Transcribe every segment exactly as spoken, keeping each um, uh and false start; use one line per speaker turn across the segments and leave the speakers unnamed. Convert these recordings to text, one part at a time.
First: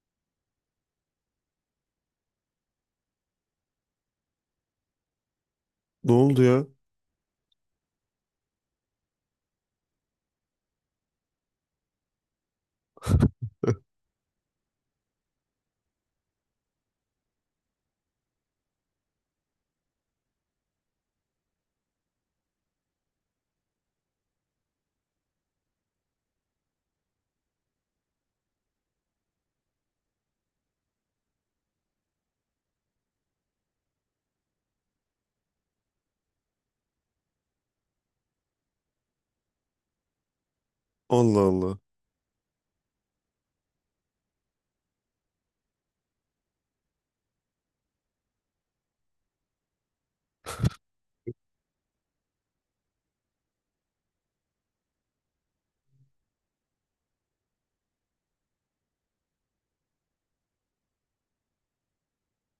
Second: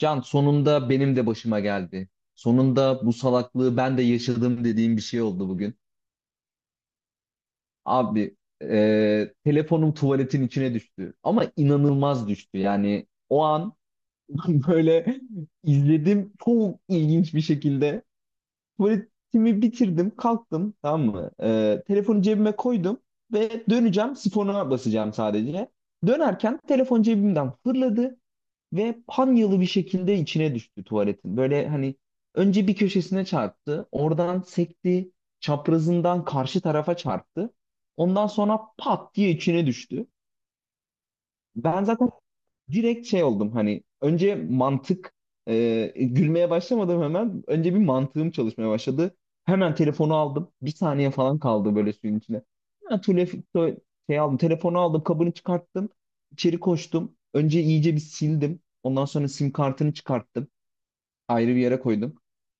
Can sonunda benim de başıma geldi. Sonunda bu salaklığı ben de yaşadım dediğim bir şey oldu bugün.
Ne oldu ya?
Abi, e, telefonum tuvaletin içine düştü. Ama inanılmaz düştü. Yani o an böyle izledim, çok ilginç bir şekilde. Tuvaletimi bitirdim, kalktım, tamam mı? E, telefonu cebime koydum ve döneceğim, sifona basacağım sadece. Dönerken telefon cebimden fırladı. Ve panyalı bir şekilde içine düştü tuvaletin. Böyle hani önce bir köşesine çarptı. Oradan sekti. Çaprazından karşı tarafa çarptı. Ondan sonra pat diye içine düştü.
Allah Allah.
Ben zaten direkt şey oldum hani önce mantık e, gülmeye başlamadım hemen, önce bir mantığım çalışmaya başladı. Hemen telefonu aldım. Bir saniye falan kaldı böyle suyun içine. Ha, tule- tule- şey aldım telefonu aldım, kabını çıkarttım. İçeri koştum. Önce iyice bir sildim. Ondan sonra sim kartını çıkarttım, ayrı bir yere koydum.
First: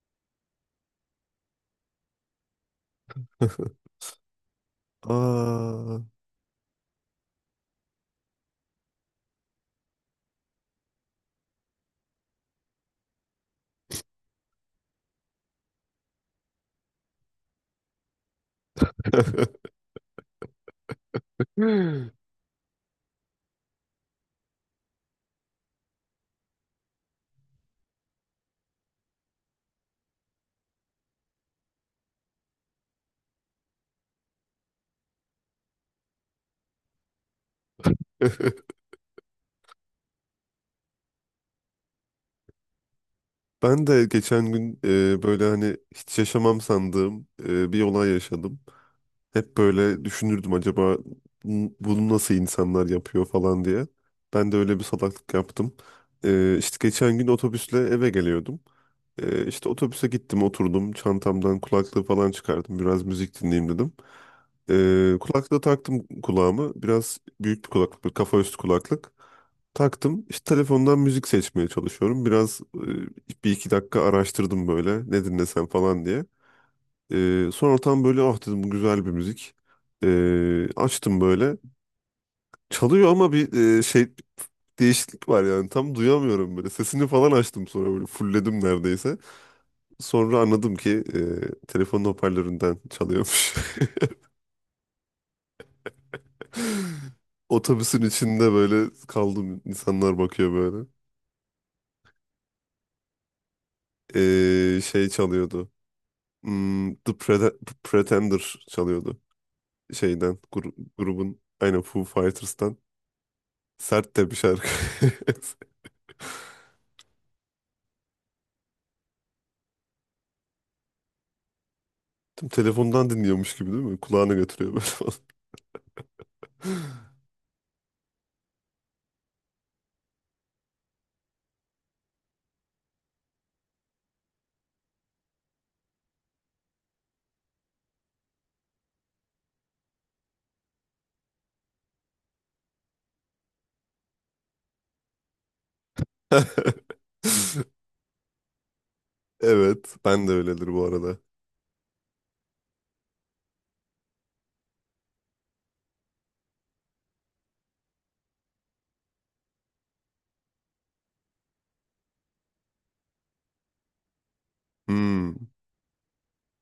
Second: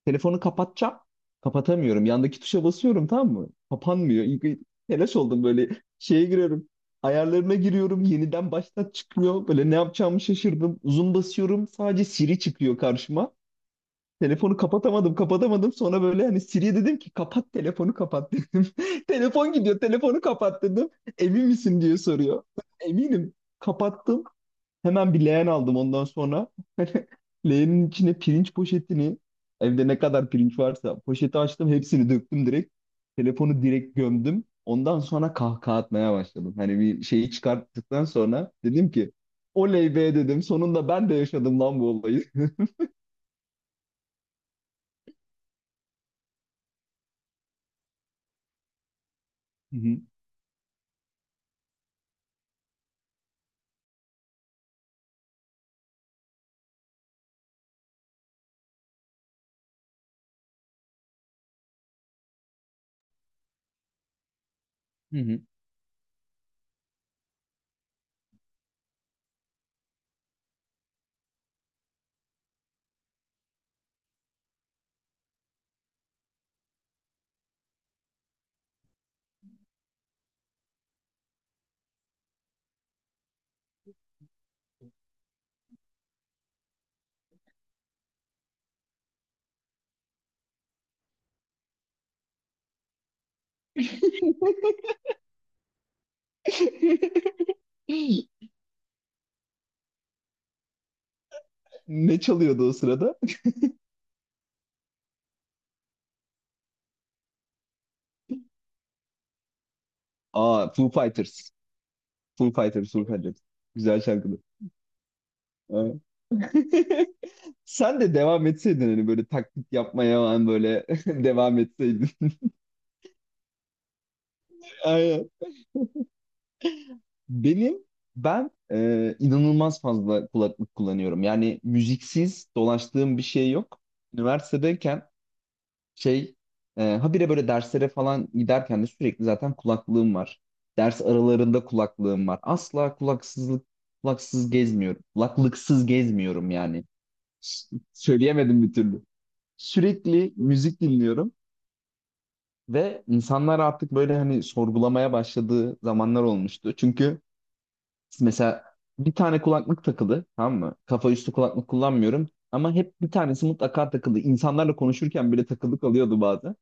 Telefonu kapatacağım. Kapatamıyorum. Yandaki tuşa basıyorum, tamam mı? Kapanmıyor. İlk bir telaş oldum, böyle
Aa.
şeye giriyorum. Ayarlarına giriyorum. Yeniden baştan çıkmıyor. Böyle ne yapacağımı şaşırdım. Zoom basıyorum. Sadece Siri çıkıyor karşıma. Telefonu kapatamadım, kapatamadım. Sonra böyle hani Siri'ye dedim ki, kapat telefonu, kapat dedim. Telefon gidiyor, telefonu kapat dedim. Emin misin diye soruyor. Eminim. Kapattım. Hemen bir leğen aldım ondan sonra. Leğenin içine pirinç poşetini, evde ne kadar pirinç varsa poşeti açtım, hepsini döktüm direkt. Telefonu direkt gömdüm. Ondan sonra kahkaha atmaya başladım. Hani bir şeyi çıkarttıktan sonra dedim ki, oley be dedim. Sonunda ben de yaşadım lan bu olayı.
Ben de geçen gün e, böyle hani hiç yaşamam sandığım e, bir olay yaşadım. Hep
Hı hı,
böyle düşünürdüm acaba bu- bunu nasıl insanlar yapıyor falan diye. Ben de öyle bir salaklık yaptım. E, işte geçen gün otobüsle eve geliyordum. Ee, işte otobüse gittim, oturdum, çantamdan kulaklığı falan çıkardım, biraz müzik dinleyeyim dedim. Ee,
hı hı.
kulaklığı taktım kulağımı, biraz büyük bir kulaklık, bir kafa üstü kulaklık taktım. İşte telefondan müzik seçmeye çalışıyorum, biraz e, bir iki dakika araştırdım böyle ne dinlesem falan diye. Ee, sonra tam böyle ah dedim, bu güzel bir müzik. Ee, açtım böyle, çalıyor ama bir e, şey değişiklik var, yani tam duyamıyorum böyle sesini falan, açtım sonra böyle fulledim neredeyse. Sonra anladım ki e, telefonun hoparlöründen çalıyormuş. Otobüsün içinde böyle kaldım. İnsanlar bakıyor böyle.
Ne çalıyordu o sırada?
E, şey çalıyordu. Hmm, The Prete- Pretender çalıyordu. Şeyden,
Aa,
gru-
Foo
grubun,
Fighters.
aynen, Foo
Foo
Fighters'tan.
Fighters, Foo Fighters. Güzel
Sert de bir
şarkıdır.
şarkı.
Aa. Sen de devam etseydin hani, böyle taklit yapmaya falan, böyle devam etseydin.
Tüm telefondan dinliyormuş gibi değil mi? Kulağına götürüyor böyle falan.
Aynen. Benim ben e, inanılmaz fazla kulaklık kullanıyorum. Yani müziksiz dolaştığım bir şey yok. Üniversitedeyken şey e, habire böyle derslere falan giderken de sürekli zaten kulaklığım var. Ders aralarında kulaklığım var. Asla kulaksızlık kulaksız gezmiyorum. Kulaklıksız gezmiyorum yani. S- Söyleyemedim bir türlü.
Evet, ben de
Sürekli
öyledir
müzik
bu arada.
dinliyorum ve insanlar artık böyle hani sorgulamaya başladığı zamanlar olmuştu. Çünkü mesela bir tane kulaklık takılı, tamam mı? Kafa üstü kulaklık kullanmıyorum ama hep bir tanesi mutlaka takılı. İnsanlarla
Hmm.
konuşurken bile takılık alıyordu bazen.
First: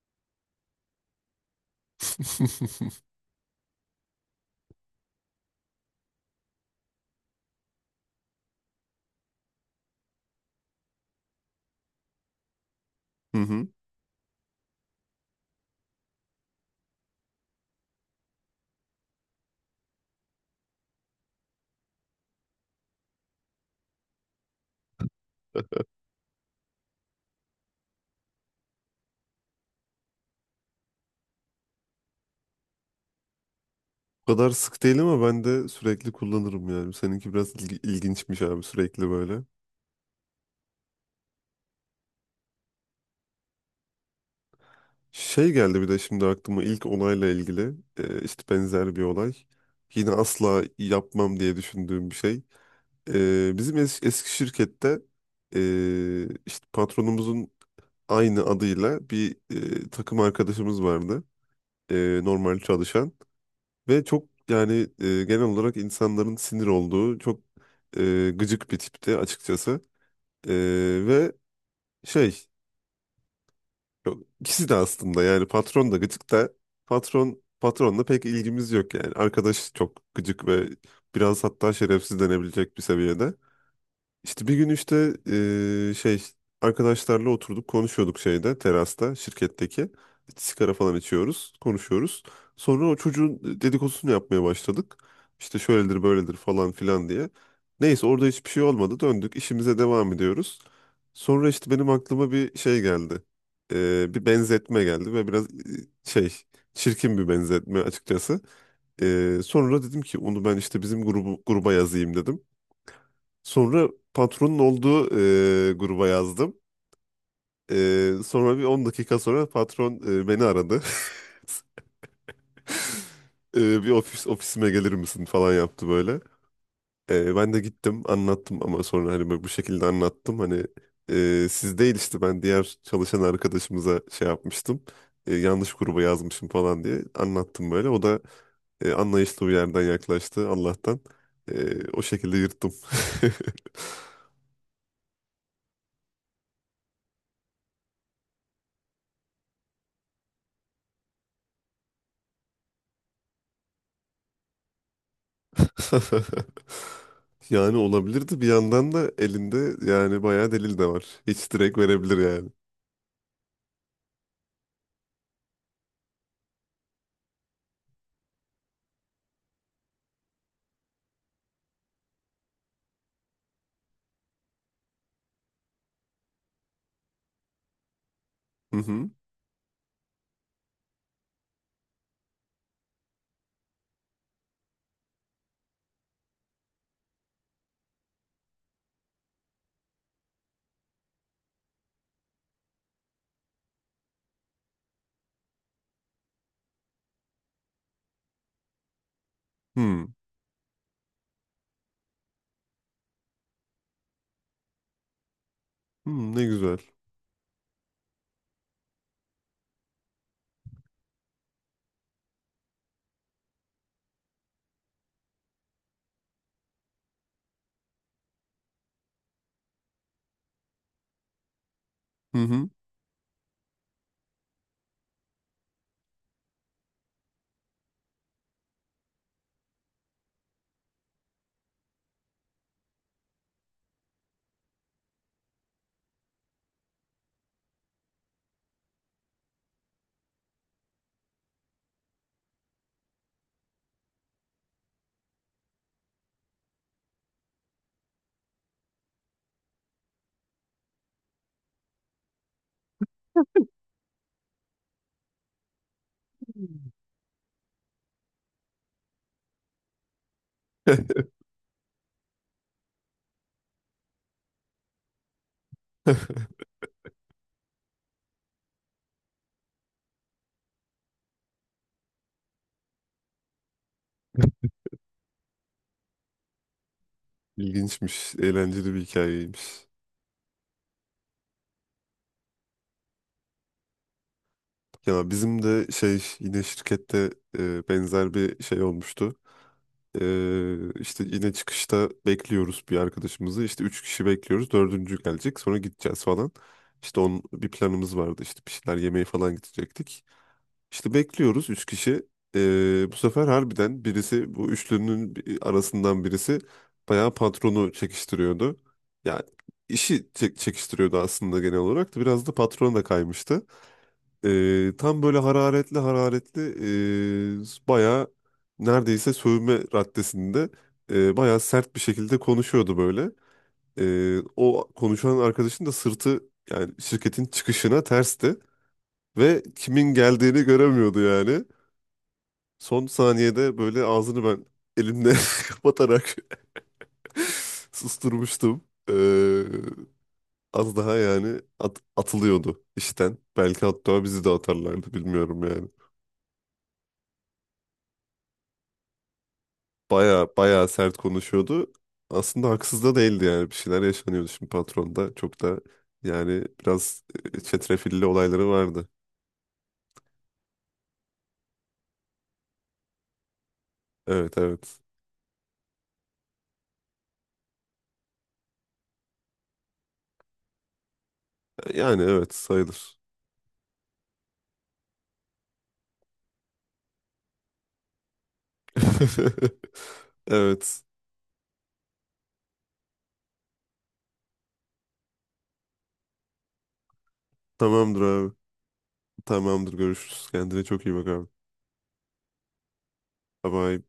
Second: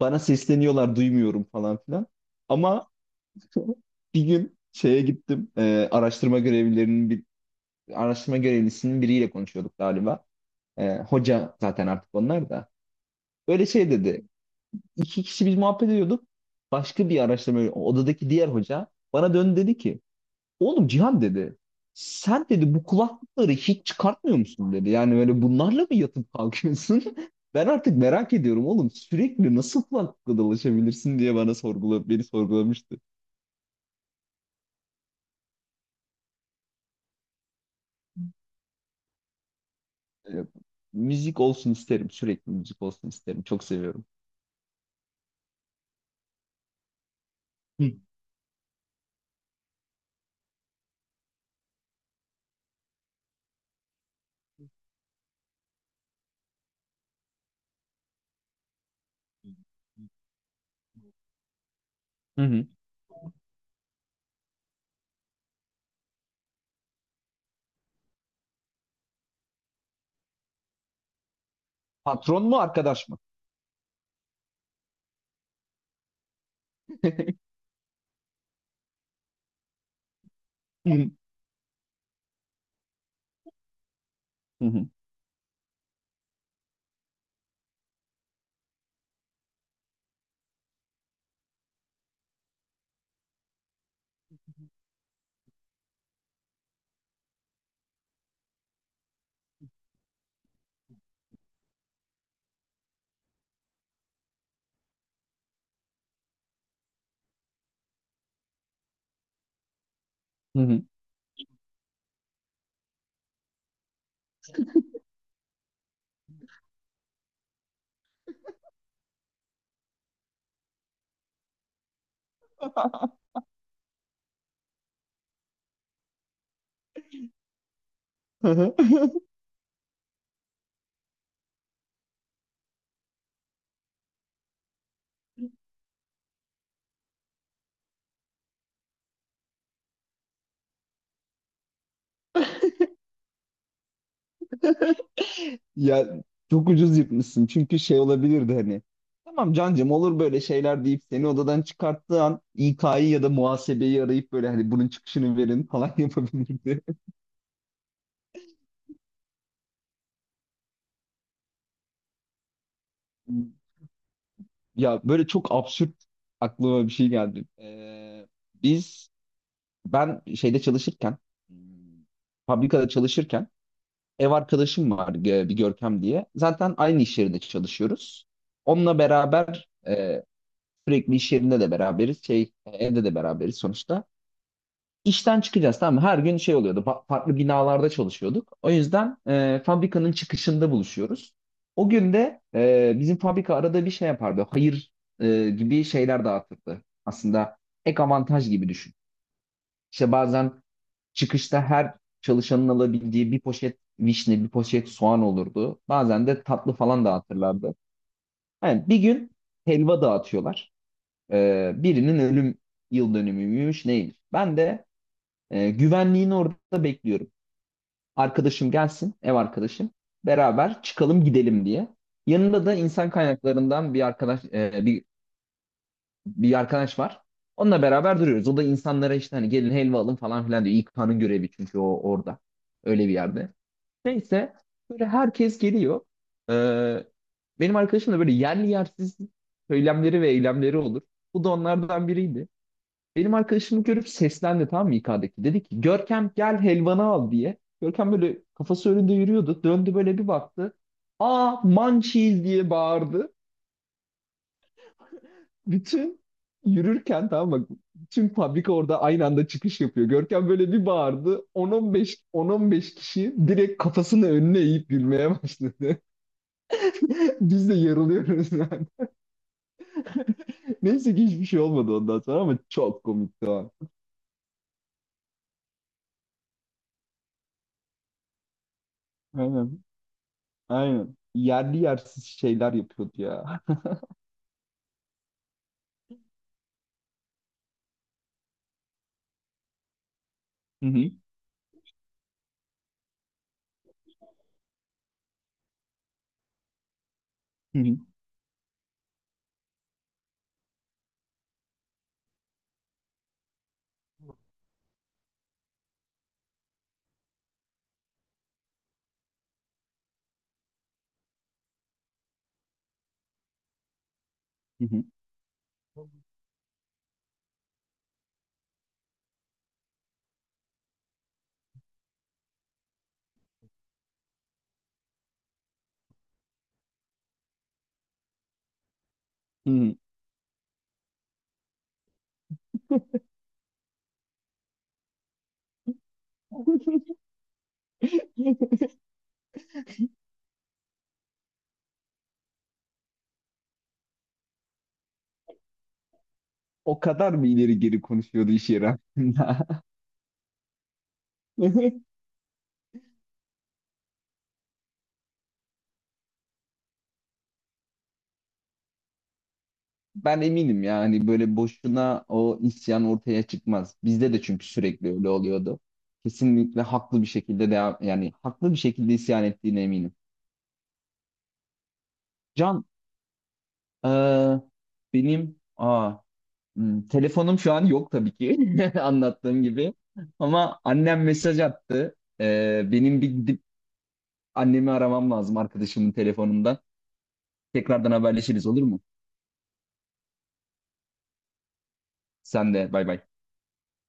Bana sesleniyorlar, duymuyorum falan filan. Ama bir gün şeye gittim. E, araştırma görevlilerinin bir araştırma görevlisinin biriyle konuşuyorduk galiba. E, hoca zaten artık onlar da.
Hı
Böyle
hı.
şey dedi. İki kişi biz muhabbet ediyorduk. Başka bir araştırma odadaki diğer hoca bana döndü, dedi ki oğlum Cihan dedi. Sen dedi bu kulaklıkları hiç çıkartmıyor musun dedi. Yani böyle bunlarla mı yatıp kalkıyorsun? Ben artık merak ediyorum oğlum, sürekli nasıl kulaklıkla dolaşabilirsin diye bana sorgula beni sorgulamıştı.
O kadar sık değil ama ben de sürekli kullanırım yani. Seninki biraz ilgi- ilginçmiş abi, sürekli böyle.
Ee, Müzik olsun isterim, sürekli müzik olsun isterim, çok seviyorum.
Şey geldi bir de şimdi aklıma, ilk olayla ilgili
Hı.
e, işte benzer bir olay. Yine asla yapmam diye düşündüğüm bir şey. E, bizim es- eski şirkette e, işte patronumuzun aynı adıyla bir e, takım arkadaşımız vardı. E,
Hı
normal
hı.
çalışan ve çok yani e, genel olarak insanların sinir olduğu çok e, gıcık bir tipti açıkçası. Ee, ve
Patron
Şey,
mu, arkadaş mı?
Yok, ikisi de aslında, yani patron da gıcık da. Patron patronla pek ilgimiz yok yani. Arkadaş çok gıcık ve
Hı hı.
biraz hatta şerefsiz denebilecek bir seviyede. İşte bir
Hı
gün
hı.
işte eee, şey arkadaşlarla oturduk konuşuyorduk, şeyde, terasta, şirketteki, sigara falan içiyoruz konuşuyoruz. Sonra o çocuğun dedikodusunu yapmaya başladık. İşte şöyledir böyledir falan filan diye. Neyse, orada hiçbir şey olmadı, döndük işimize devam ediyoruz. Sonra işte benim aklıma bir şey geldi. Eee, bir benzetme geldi ve biraz eee, şey çirkin bir benzetme açıkçası. Eee, sonra dedim ki onu ben işte bizim grubu, gruba yazayım dedim. Sonra patronun olduğu e, gruba yazdım. E, sonra bir on dakika sonra patron e, beni aradı. E, bir ofis ofisime gelir misin falan yaptı böyle. E, ben de gittim
Hı
anlattım,
hı.
ama sonra hani böyle bu şekilde anlattım. Hani e, siz değil, işte ben diğer çalışan arkadaşımıza şey yapmıştım. E, yanlış gruba yazmışım falan diye anlattım böyle. O da e, anlayışlı bir yerden yaklaştı Allah'tan. E, o şekilde yırttım.
Ya, çok ucuz yırtmışsın. Çünkü şey olabilirdi hani. Tamam cancım, olur böyle şeyler deyip seni odadan çıkarttığı an İK'yı ya da muhasebeyi arayıp böyle hani bunun çıkışını verin falan yapabilirdi.
Yani olabilirdi. Bir yandan da elinde yani bayağı delil de var. Hiç direkt verebilir yani.
Ya böyle çok absürt aklıma bir şey geldi. Ee, biz Ben şeyde çalışırken, hmm, fabrikada çalışırken, ev arkadaşım var, e, bir Görkem diye. Zaten aynı iş yerinde çalışıyoruz.
Hı
Onunla
hı.
beraber e, sürekli iş yerinde de beraberiz. Şey, e, evde de beraberiz sonuçta. İşten çıkacağız, tamam mı? Her gün şey oluyordu. Fa- farklı binalarda çalışıyorduk. O yüzden e, fabrikanın çıkışında buluşuyoruz. O gün de e, bizim fabrika arada bir şey yapardı. Hayır, e, gibi şeyler dağıtırdı. Aslında ek avantaj gibi düşün.
Hmm.
İşte bazen çıkışta her çalışanın alabildiği bir poşet vişne, bir poşet soğan olurdu. Bazen
Hmm,
de
ne
tatlı
güzel.
falan dağıtırlardı. Yani bir gün helva dağıtıyorlar. E, birinin ölüm yıl dönümüymüş neymiş. Ben de e, güvenliğin orada bekliyorum. Arkadaşım gelsin, ev arkadaşım. Beraber çıkalım, gidelim diye.
Hı
Yanında
hı.
da insan kaynaklarından bir arkadaş, e, bir bir arkadaş var. Onunla beraber duruyoruz. O da insanlara işte hani gelin helva alın falan filan diyor. İK'nın görevi çünkü o orada. Öyle bir yerde. Neyse, böyle herkes geliyor. Ee, Benim arkadaşım da böyle yerli yersiz söylemleri ve eylemleri olur. Bu da onlardan biriydi. Benim arkadaşımı görüp seslendi, tamam mı, İK'daki? Dedi ki Görkem, gel helvanı al diye. Görkem böyle kafası önünde yürüyordu. Döndü, böyle bir baktı. Aa, mançiz diye bağırdı. Bütün yürürken, tamam mı? Bütün fabrika orada aynı anda çıkış yapıyor. Görkem böyle bir bağırdı. 10-15 10-15 kişi direkt kafasını önüne eğip gülmeye başladı. Biz de yarılıyoruz yani. Neyse ki hiçbir şey olmadı ondan sonra, ama çok komikti o an.
İlginçmiş. Eğlenceli bir
Aynen.
hikayeymiş.
Aynen. Yerli yersiz şeyler yapıyordu ya.
Ya bizim de şey yine şirkette e, benzer bir şey olmuştu.
Hı
E,
hı.
işte yine çıkışta bekliyoruz bir arkadaşımızı. İşte üç kişi bekliyoruz. Dördüncü gelecek. Sonra gideceğiz falan. İşte onun bir
Hı hı.
planımız vardı. İşte bir şeyler yemeye falan gidecektik. İşte bekliyoruz üç kişi. Ee, bu sefer harbiden birisi, bu üçlünün bi- arasından birisi, bayağı patronu çekiştiriyordu. Yani işi çek- çekiştiriyordu aslında, genel olarak da biraz da patrona da kaymıştı.
Hı
Ee,
hı.
tam böyle hararetli hararetli ee, bayağı, neredeyse sövme raddesinde, ee, bayağı sert bir şekilde konuşuyordu böyle. Ee, o konuşan arkadaşın da sırtı yani şirketin çıkışına tersti ve
Hı hı.
kimin geldiğini göremiyordu yani. Son saniyede böyle ağzını ben elimle kapatarak susturmuştum. Ee, Az daha yani at- atılıyordu işten. Belki hatta bizi de atarlardı, bilmiyorum yani.
O kadar mı ileri geri konuşuyordu iş yeri hakkında?
Baya baya sert konuşuyordu. Aslında haksız da değildi yani, bir şeyler yaşanıyordu şimdi patronda. Çok da yani biraz e, çetrefilli olayları vardı.
Ben eminim yani, böyle boşuna o isyan ortaya çıkmaz. Bizde de
Evet,
çünkü
evet.
sürekli öyle oluyordu. Kesinlikle haklı bir şekilde devam, yani haklı bir şekilde isyan ettiğine eminim.
Yani evet,
Can,
sayılır.
eee, benim, aa, hmm, telefonum şu an yok tabii ki, anlattığım gibi. Ama
Evet.
annem mesaj attı. Eee, benim bir gidip annemi aramam lazım, arkadaşımın telefonundan. Tekrardan
Tamamdır abi.
haberleşiriz, olur mu?
Tamamdır, görüşürüz. Kendine çok iyi bak abi.
Sen de bay bay.
Bye bye.